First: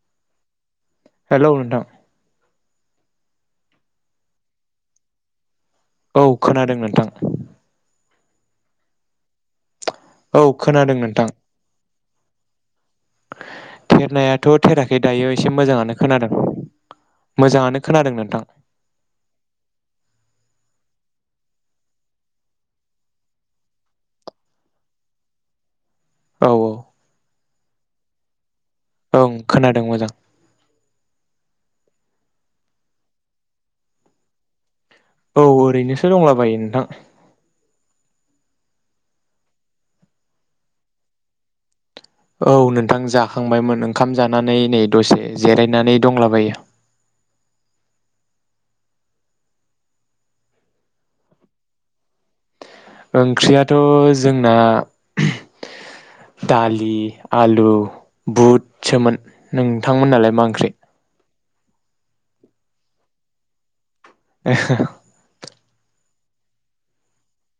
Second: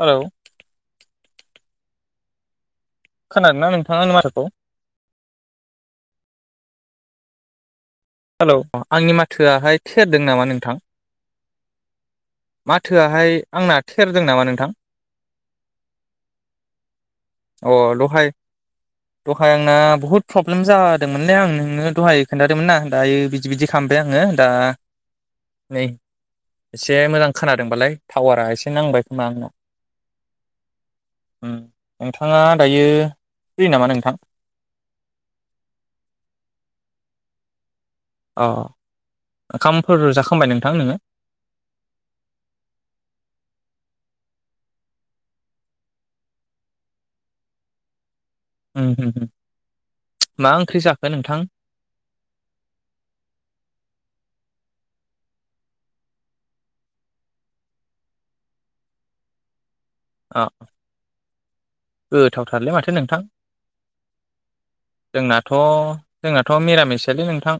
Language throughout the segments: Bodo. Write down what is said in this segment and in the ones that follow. हेलौ। हेल' नोंथां। खोनादोंना नोंथाङा आंनि माथोखौ? औ खोनादों नोंथां। हेलौ आंनि माथोआहाय थेरदों औ नामा नोंथां खोनादों माथोआहाय आंना थेरदों नामा थेरनायाथ' नोंथां? थेराखै दायो एसे मोजाङानो खोनादों अ मोजाङानो खोनादों दहाय नोंथां दहाय आंना बुहुद प्रब्लेम जा दोंमोनलै आं नोंनो दहाय खोनथादोंमोनना दायो बिदि बिदि खालामबाय आङो दा नै औ औ एसे मोजां खोनादोंबालाय टावारा एसे नांबाय खोमा ओं आंना खोनादों मोजां। उम नोंथाङा दायो फ्रि नामा नोंथां? औ ओरैनोसो दंलाबायो नोंथां। अ ओंखामफोर जाखांबाय नोंथां नोङो? औ नोंथां जाखांबायमोन ओंखाम जानानै नै दसे जिरायनानै दंलाबायो। उम उम उम मा ओंख्रि जाखो नोंथां? ओंख्रियाथ' जोंना दालि आलु बहुदसोमोन नों थांमोन नालाय अ मा ओंख्रि? गोथावथारलै माथो नोंथां। [unintelligible] थ' जोंनाथ' मिरामिसोलै नोंथां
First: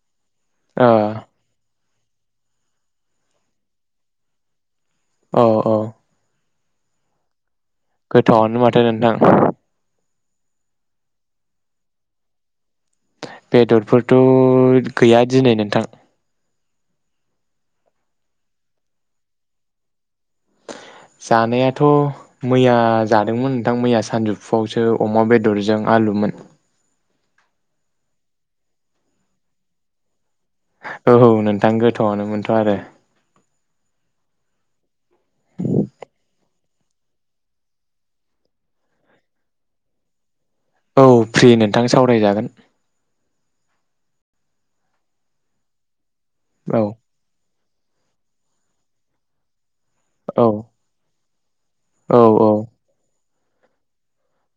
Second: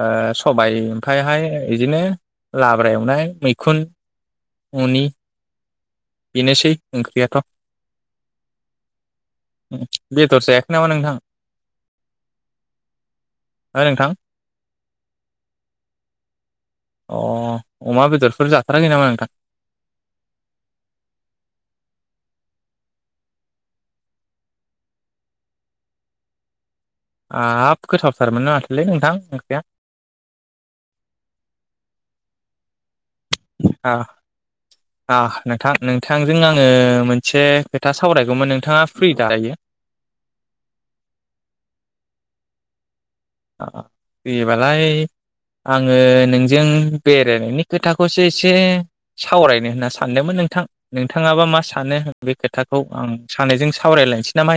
ओ सबायाइ ओ ओमफ्रायहाय बिदिनो लाब्रा एवनाय मैखुन अनि औ औ बेनोसै। ओंख्रियाथ' गोथावनो माथो नोंथां। बेदर जायाखै नामा नोंथां? हो नोंथां बेदरफोरथ' गैया दिनै नोंथां। अ अमा बेदरफोर जाथाराखै नामा नोंथां? जानायाथ' मैया जादोंमोन नोंथां मैया सानजौफुआवसो अमा बेदरजों आलुमोन। आब गोथावथारमोन माथोलै नोंथां ओंख्रिया। औ नोंथां गोथौआवनो मोनथ' आरो। आ आ नोंथां-नोंथांजों आङो मोनसे खोथा सावरायगौमोन नोंथाङा फ्रि दा दायो? औ फ्रि नोंथां सावरायजागोन। आं देबालाय आङो नोंजों औ बेरायनायनि खोथाखौसो एसे सावरायनो होनना सा सानदोंमोन औ नोंथां नोंथाङाबा मा सानो औ बे औ खोथाखौ आं सानैजों सावरायलायनोसै नामा?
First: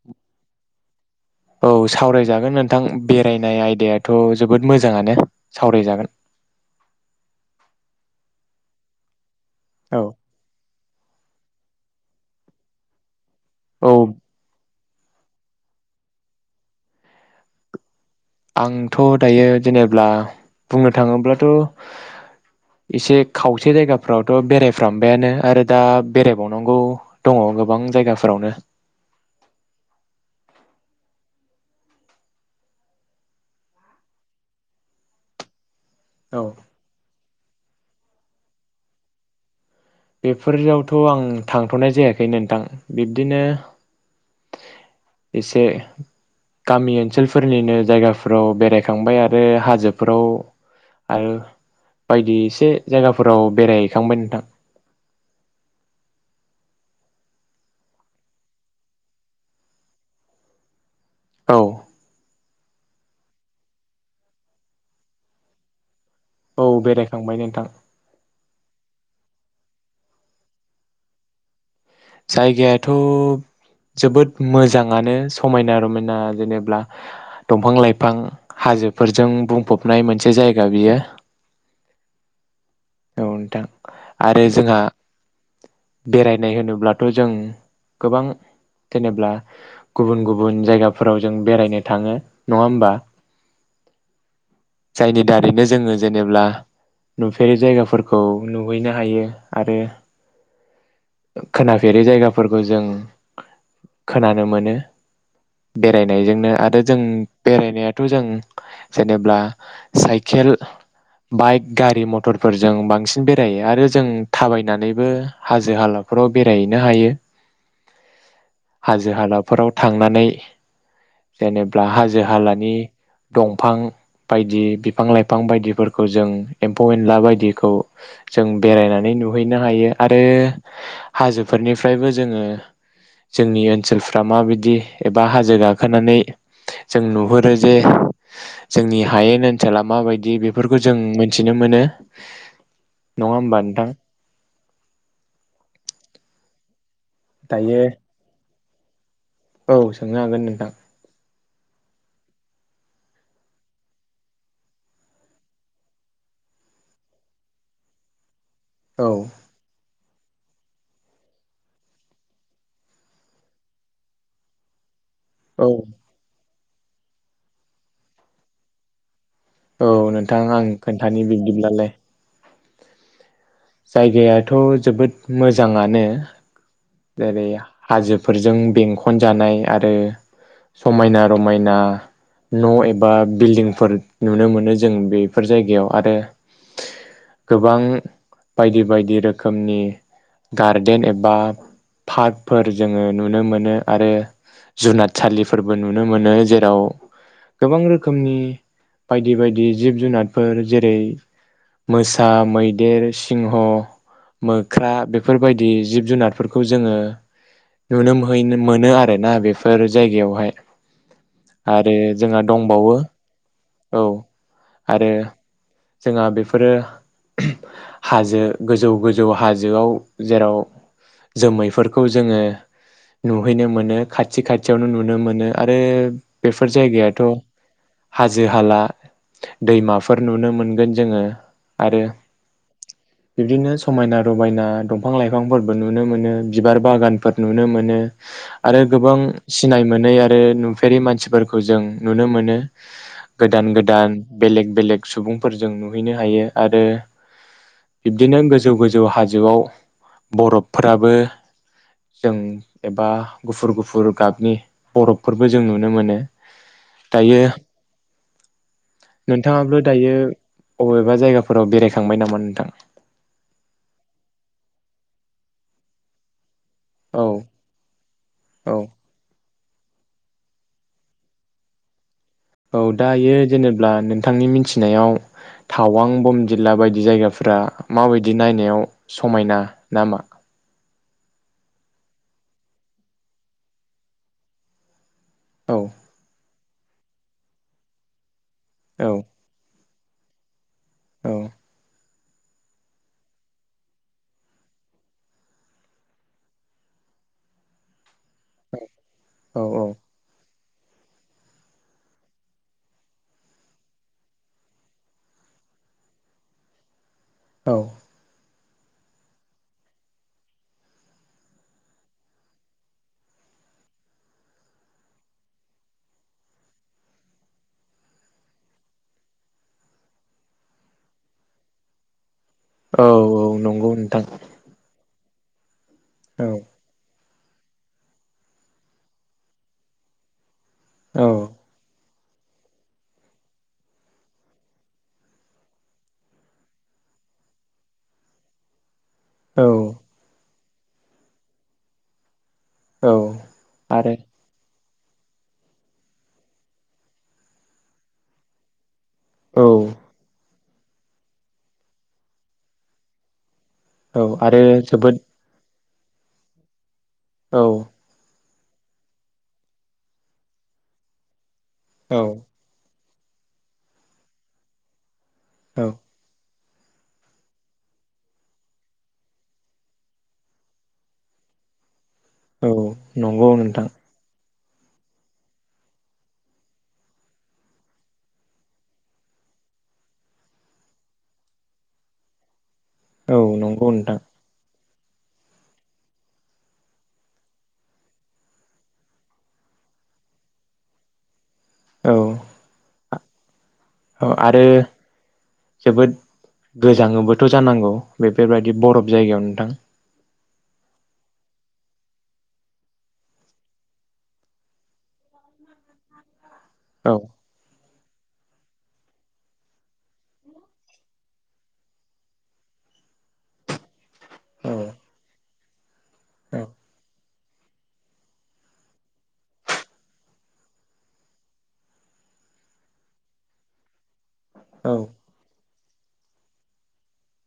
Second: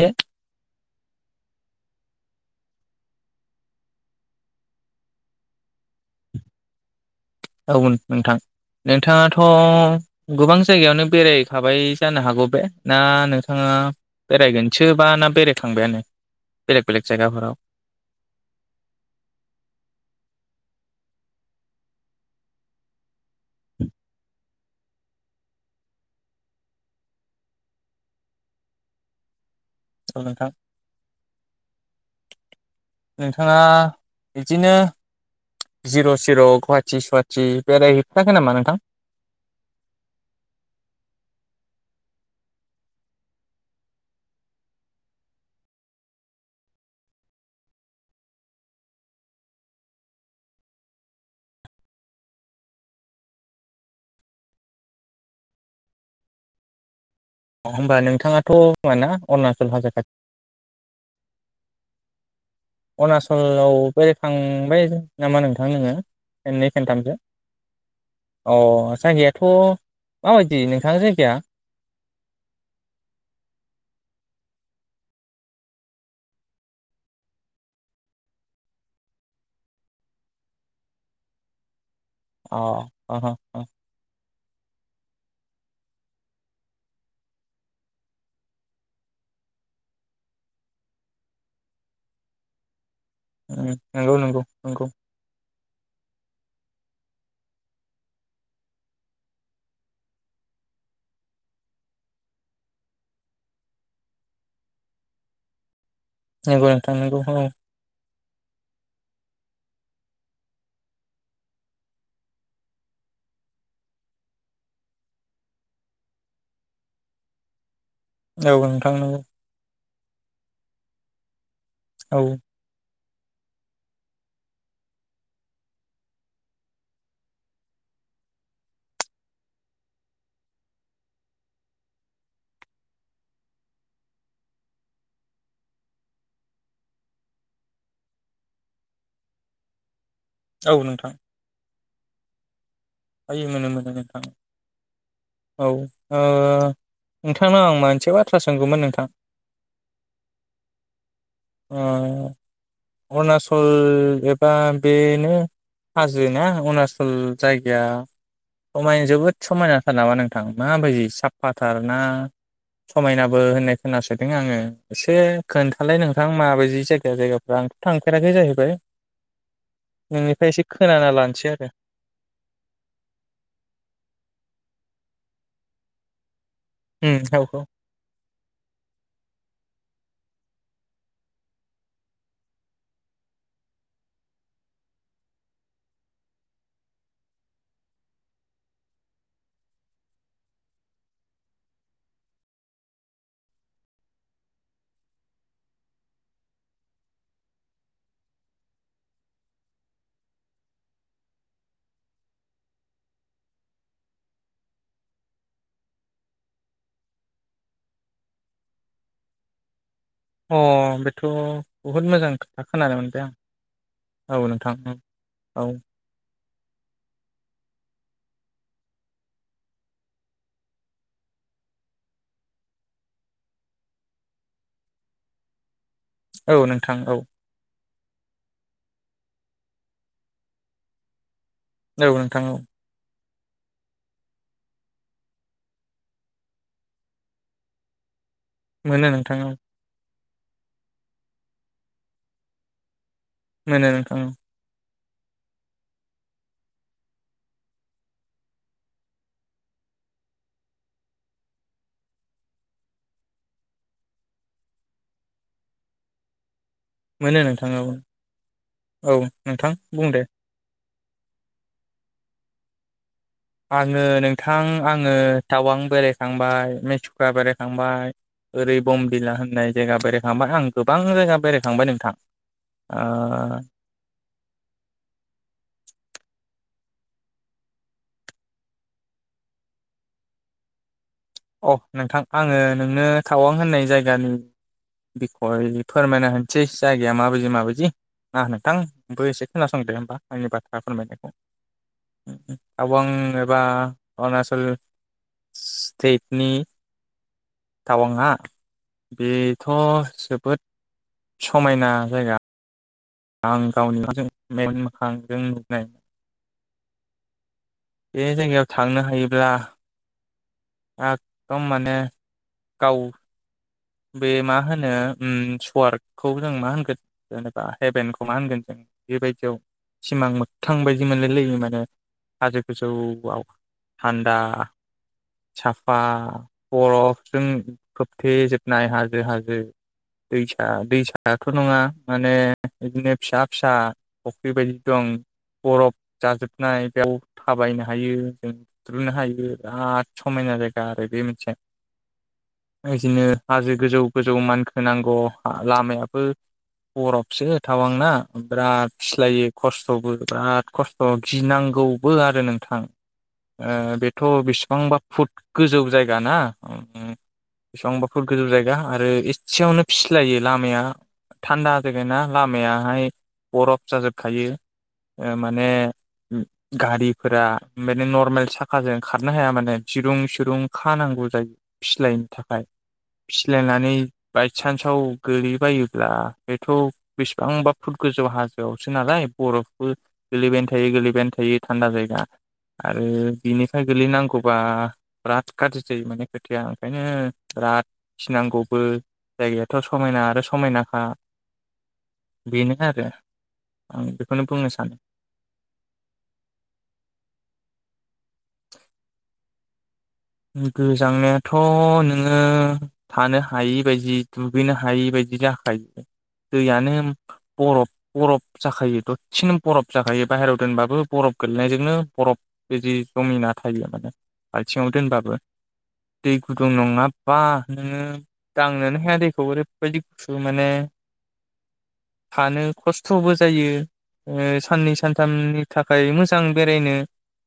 औ सावरायजागोन नोंथां बेरायनाय आयदायाथ' जोबोद मोजाङानो सावरायजागोन। औ नोंथां नोंथाङा औ अ गोबां जायगायावनो बेरायहैखाबाय जानो हागौ बे ना नो नोंथाङा औ बेरायगोन। सोबा ना बेराय खांबायानो बेलेग बेलेग जायगाफोराव। आंथ' दायो जेनेब्ला बुंनो थाङोब्लाथ' एसे खावसे जायगाफोरावथ' बेरायफ्रामबायानो आरो दा बेरायबावनांगौ दङ गोबां जायगाफोरावनो। औ नोंथां। नोंथाङा बिदिनो जिर' सिर' औ गुवाहाटि सुवाथि जि बेरायहैथ्राखै नामा नोंथां। बेफोरावथ' आं थांथ'नाय जायाखै नोंथां बिब्दिनो एसे गामि ओनसोलफोरनिनो जायगाफोराव बेरायखांबाय आरो हाजोफोराव आरो बायदि एसे जायगाफोराव बेरायहैखांबाय नोंथां। अ होमबा नोंथाङाथ' अरुणचल हाजो खाथि। औ अरुणाचलाव बेरायखांबाय नामा नोंथां नोङो? खेनै औ खेनथामसो बेरायखांबाय नोंथां अह जायो। थ' माबायदि नोंथां जायगाया। जायगायाथ' जोबोद मोजाङानो समायना रमायना जेने दंफां लाइफां हाजोफोरजों बुंफबनाय मोनसे जायगा बियो। अह औ अह नोंथां अ आरो जोंहा बेरायनाय होनोब्लाथ' जों गोबां जेनेबा गुबुन गुबुन जायगाफोराव जों बेरायनो थाङो नङा होमबा। नंगौ नंगौ नंगौ जायनि दारैनो जोङो जेनेब्ला नुफेरै जायगा फोरखौ नुहैनो हायो आरो खोनाफेरै जायगाफोरखौ जों खोनानो मोनो। बेरायनायजोंनो नंगौ आरो नोंथां जों नंगौ औ बेरायनाया जों जेनेब्ला साइकेल बाइक गारि मथरफोरजों। बांसिन बेरायो आरो जों थाबायनानैबो हाजो हाला फोराव बेरायहैनो हायो। औ नोंथां हाजो नोंखौ। हालाफोराव थांनानै जेनेबा औ हाजो हालानि दंफां बायदि बिफां लाइफां बायदिफोरखौ जों एम्फौ एनला बायदिखौ जों बेरायनानै नुहैनो हायो आरो हाजोफोरनिफ्रायबो जोङो जोंनि ओनसोलफ्रा माबायदि एबा हाजो गाखोनानै जों नुहुरो जे जोंनि हायेन ओनसोला माबायदि। दि औ बेफोरखौ जों मोनथिनो मोनो। [unintelligible] नुनो मोनो नोंथां। औ ओह नोंथांनाव आं दायो मोनसे बाथ्रा सों नोंगौमोन नोंथां। औ सोंनो हागोन नोंथां। ओ अरुणाचल एबा बेनो हाजोना अरुणचल जायगा गाया सममायना औ जोबोद समायनाथार नामा नों थां माबायदि साफाथार ना समायनाबो होननाय खोनासोदों आङो। एसे औ खोन्थालाय नोंथां मादि। जि जायगा जायगाफोरा्आंथ' थांफेराखै जाहैबाय औ नोंथां नोंनिफ्राय एसे आं खोनाना खोन्थानाय लानोसै आरो बिब्दिब्लालाय। जायगायाथ' जोबोद मोजाङानो। जेरै औ हाजोफोरजों बेंखन जानाय। आरो समायना रमायना न' एबा बिल्डिंफोर नुनो मोनो जों बेफोर जायगायाव आरो गोबां बायदि बायदि रोखोमनि गार्देन एबा पार्कफोर जोङो नुनो मोनो आरो जुनारसालिफोरबो नुनो मोनो जेराव गोबां रोखोमनि बायदि बायदि जिब जुनारफोर जेरै मोसा मैदेर सिंह मोख्रा बेफोरबायदि जिब जुनारफोरखौ खौ जोङो नुनो मोय मोनो आरोना बेफोर जायगायावहाय अ बेथ' आरो बुहुद मोजां जोंहा खोथा दंबावो खोनानो मोनबाय आं औ नोंथां ओं औ आ‌रो हाजो गोजौ गोजौ हाजोआव जेराव जोमैफोरखौ जोङो नुहैनो मोनो खाथि खाथियावनो नुनो मोनो आरो औ बेफोर नोंथां औ जायगायाथ' हाजो हाला दैमाफोर नुनो मोनगोन जोङो। आरो औ नोंथां औ। बिब्दिनो समायना रमायना दंफां लाइफांफोरबो नु नुनो मोनो बिबार बागानफोर नुनो मोनो। आरो मोनो गोबां नोंथां औ सिनाय मोनै आरो आरो नुफेरि मानसिफोरखौ जों नुनो मोनो। गोदान मोनो गोदान नोंथां औ बेलेग बेलेग सुबुंफोर जों नुहैनो हायो आरो बिब्दिनो गोजौ गोजौ हाजोआव बरफ फोराबो जों एबा गुफुर गुफुर गाबनि बरफफोरबो जों नुनो मोनो। मोनो दायो नोंथां औ औ नोंथां नोंथाङाबो बुं दायो दे बबेबा जायगाफोराव बेरायखांबाय नामा नोंथां? आङो नोंथां आङो टावां बेरायखांबाय औ मेसुक्रा बेरायखांबाय ओरै औ बमबिला होननाय जायगा बेरायखांबाय आं गोबां जायगा बेरायखांबाय नोंथां। औ दायो ओ जेनेब्ला नोंथांनि मिथिनायाव टावां बम बिल्ला बायदि बिदि जायगाफोरा माबायदि नायनायाव समायना नामा? अ नोंथां आङो नोंनो टावां होननाय जायगानि औ बिखय फोरमायना होनि सिज जायगाया माबायदि माबायदि ना नोंथांबो एसे खोनासंदो आंनि बाथ दा फोरमायनायखौ औ टावां एबा अरुणाचल तेटनि टावांआ बेथ' औ जोबोद समायना जायगा आं गावनि [unintelligible] जों मेगन मोखांजों नुबोनाय। औ ए जायगायाव थांनो हायोब्ला एकदम माने गाव बे मा होनो ओ‌म सवार्कखौ जों मा होनगोन जेनेबा हेभेनखौ मा होनगोन जों बेबायदियाव सिमां मोगथां बायदि मोनलायलायो माने। हाजो गोजौआव औ नंगौ नोंथां थान्दा सा पा औ बर'ब जों खोबथे जोब नाय हाजो हाजो दै दा औ दैसायाथ' नङा माने बिदिनो फिसा फिसा फुख्रि बायदि दं बर'फ जाजोबनाय बेयाव थाबायनो हायो जों नुनो हायो औ बिराद समायना जायो आरो बे मोनसे औ बिदिनो हाजो गोजौ आरो गोजौ मानखो होनांगौ लामायाबो बर'फसो टावांना बिराद फिस्लायो औ खस्थ'बो बिराद खस्थ' गिनांगौबो आरो नोंथां ओ औ बेथ' आरो बेसेबांबा जोबोद फुट गोजौ जायगा जायगाना औ गोजौ जायगा आरो एसेयावनो फिस्लायो लामाया थान्दा जायगाना औ लामायहाय बर'फ जाजोबखायो ओ माने औ गारिफोरा माने नरमेल साखाजों खारनो हाया माने दिरुं सिरुं खानांगौ जायो फिस्लयैनि थाखाय। औ नंगौ नोंथां। सान्साव गोग्लैबायोब्ला बेथ' बेसेबांबा फुट गोजौ हाजोआवसो नालाय बरफबो गोलैबायानो थायो गोलैबायानो थायो थान्दा जायगा। आरो औ बिनिफ्राय नंगौ नोंथां गोलैनांगौबा बिराद गाज्रि जायो माने खोथाया ओंखायनो बिराद गिनांगौबो जायगायाथ' समायना आरो समायनाखा औ बेनो आरो आं औ बेखौनो आरो बुंनो सानो जोबोद गोजाङोबोथ' जानांगौ? बेफोरबायदि बरफ जायगायाव नोंथां। गोजांनायाथ' नोङो थानो हायि बायदि दुगैनो हायि बायदि जाखायो। दैयानो औ बरफ बरफ जाखायो दसेनो बरफ जाखायो बाहेरायाव दोनबाबो बरफ गोलैनायजोंनो बरफ बिदि जमिना थायो माने औ बालथिङाव दोनबाबो बो दै गुदुं नङा बा नोङो दांनोनो हाया दैखौ ओरैबायदि गुसु मानो थानो खस्थ'बो जायो। ओ औ साननै सानथामनि थाखाय मोजां बेरायनो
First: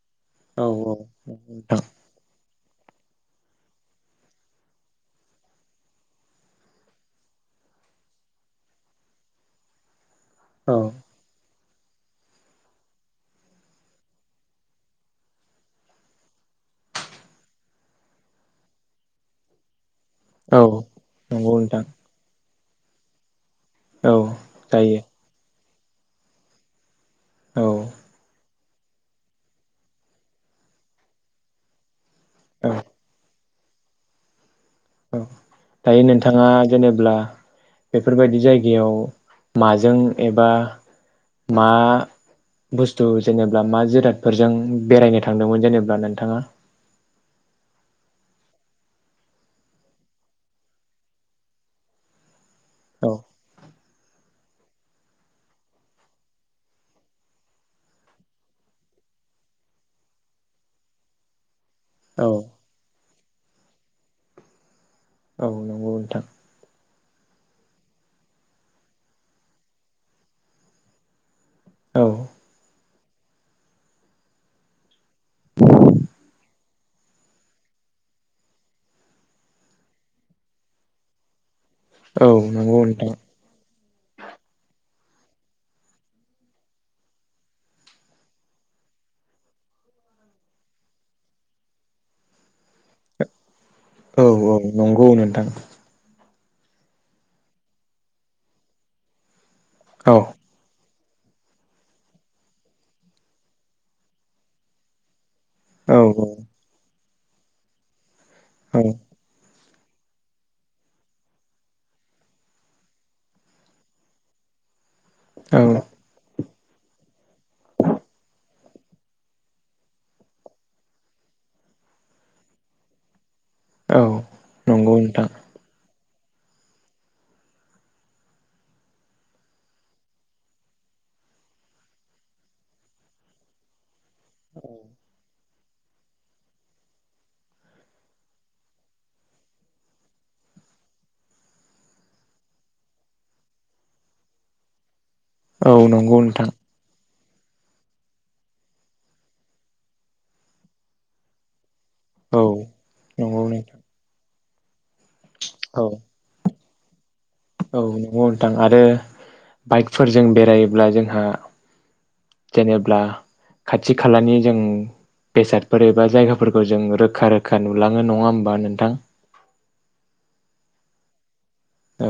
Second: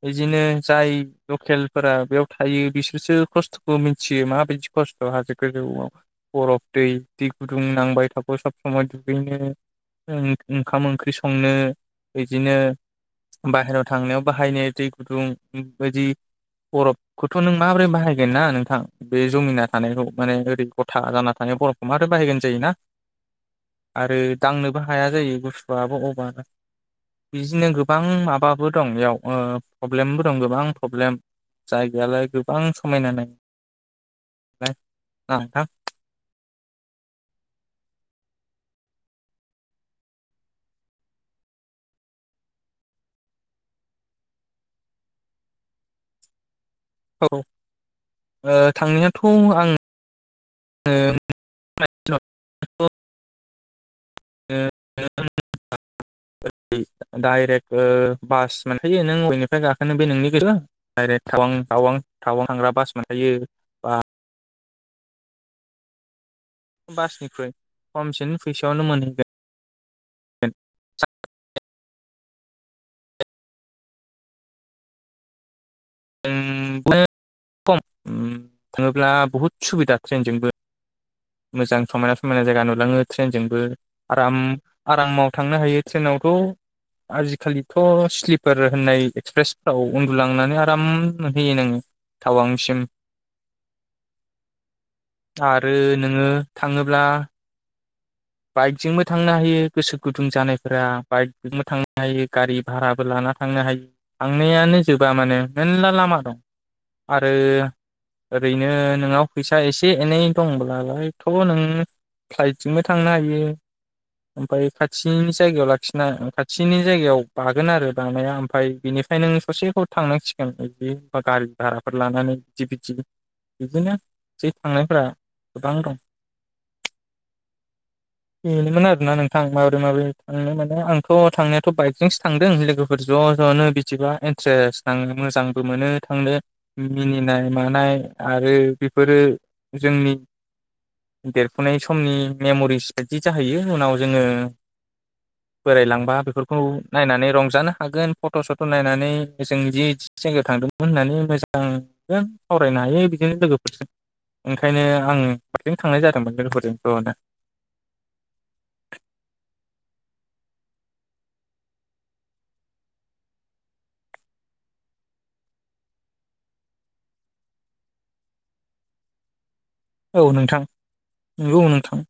बिदिनो औ जाय नोंथां लकेलफोरा बेयाव बे बिसोरसो खस्थ'खौ मिथियो माबायदि खस्थ' हाजो गोजौआव बरफ दै दै गुदुं नांबाय थागौ सब समाव दुगैनो। ओं औ ओंखाम ओंख्रि संनो बिदिनो बाहेराव थांनायाव बाहायनो दै गुदुंबायदि बरफ खौथ' नों माबोरै बाहायगोन ना नोंथां बे जमिना थानायखौ। माने औ ओरै गथा जाना नंगौ थानाय नोंथां बरफखौ मारै बाहायगोन जायो ना? औ आरो दांनोबो हाया जायो गुसु आबो अभार। औ बिदिनो गोबां माबा बो दं इयाव ओ प्रब्लेमबो दं गोबां प्रब्लेम जाय बेयालाय गोबां औ समायना नाय [unintelligible] दायो नोंथाङा जेनेब्ला बेफोरबायदि जायगायाव माजों एबा मा बुस्थु जेनेबा मा जिरादफोरजों बेरायनो थांदोंमोन जेनेबा नोंथाङा? औ ओ थांनायाथ' आं ओ [unintelligible] औ। ओ [unintelligible] डाइरेक्ट ओ‌ बास‌ मोनखायो नों बयनिफ्राय गाखोनो बे नोंनि गोसो डाइरेक्ट टावां टावां औ टावआव थांग्रा बास मोन थायो बा औ नंगौ नोंथां। बासनिख्रुइ खमसिन फैसायावनो मोनहैगोन औ जों खम थाङोब्ला बहुद सुबिदा ट्रेनजोंबो। मोजां समायना औ समायना जायगा नंगौ नुलाङो नोंथां ट्रेनजोंबो। आराम आरामाव थांनो हायो ट्रेनावथ' आजिखालिथ' स्लिपार होननाय एक्सप्रेसफ्राव उन्दुलांनानै आराम नुहयो नोङो टावांसिम। औ औ नंगौ नोंथां। नों थाङोब्ला बाइकजोंबो थांनो हायो। गोसो औ गुदुं जानायफोरा बाइकजोंबो थांनो हायो गारि भाराबो लाना थांनो हायो थांनायानो जोबा मानोे मेलला औ लामा दं। आरो ओरैनो औ नोंनाव फैसा एसे एनै दंब्लालायथ' नों फ्लाइटजोंबो थांनो हायो ओमफ्राय खाथिनि जायगायाव औ लाखिनाय खा सिनि जायगायाव बागोन आरो बानाया ओमफफ्राय बिनिफ्राय नों ससेखौ थांनांसिगोन बिदि गारि भाराफोर लानानै बिदि-बिदि। बिदिनो औ जे नंगौ थांनायफोरा नोंथां गोबां दं। बेनोमोन आरोना नोंथां माबोरै माबोरै थांनो माने आंथ' थांनायाथ' बाइकजोंसो थांदों लोगोफोर ज' ज'नो बिदिबा। इन्ट्रेस नांङो मोजां। मोनो थांनो मिनिनाय मानाय आरो बेफोरो जोंनि देरफुनाय समनि। मेम'रिस बायदि जाहैयो उनाव जोङो औ बोरायलांबा नंगौ नोंथां बेफोरखौ नायनानै रंजानो हागोन फट' सथ' नायनानै जों जि जि जायगायाव थांदोंमोन होननानै मोजां जों औ सावरायनो हायो बिदिनो नंगौ नोंथां लोगोफोरजों। ओंखायनो आं हजों औ थांनाय जादोंमोन लोगो फोरजों औ दे। औ नंगौ नोंथां आरो बाइकफोरजों बेरायोब्ला जोंहा जेनेब्ला खाथि खालानि जों बेसादफोर एबा जायगाफोरखौ जों रोखा-रोखा नुलाङो नङा होमबा नोंथां? औ नोंथां नंगौ नोंथां। औ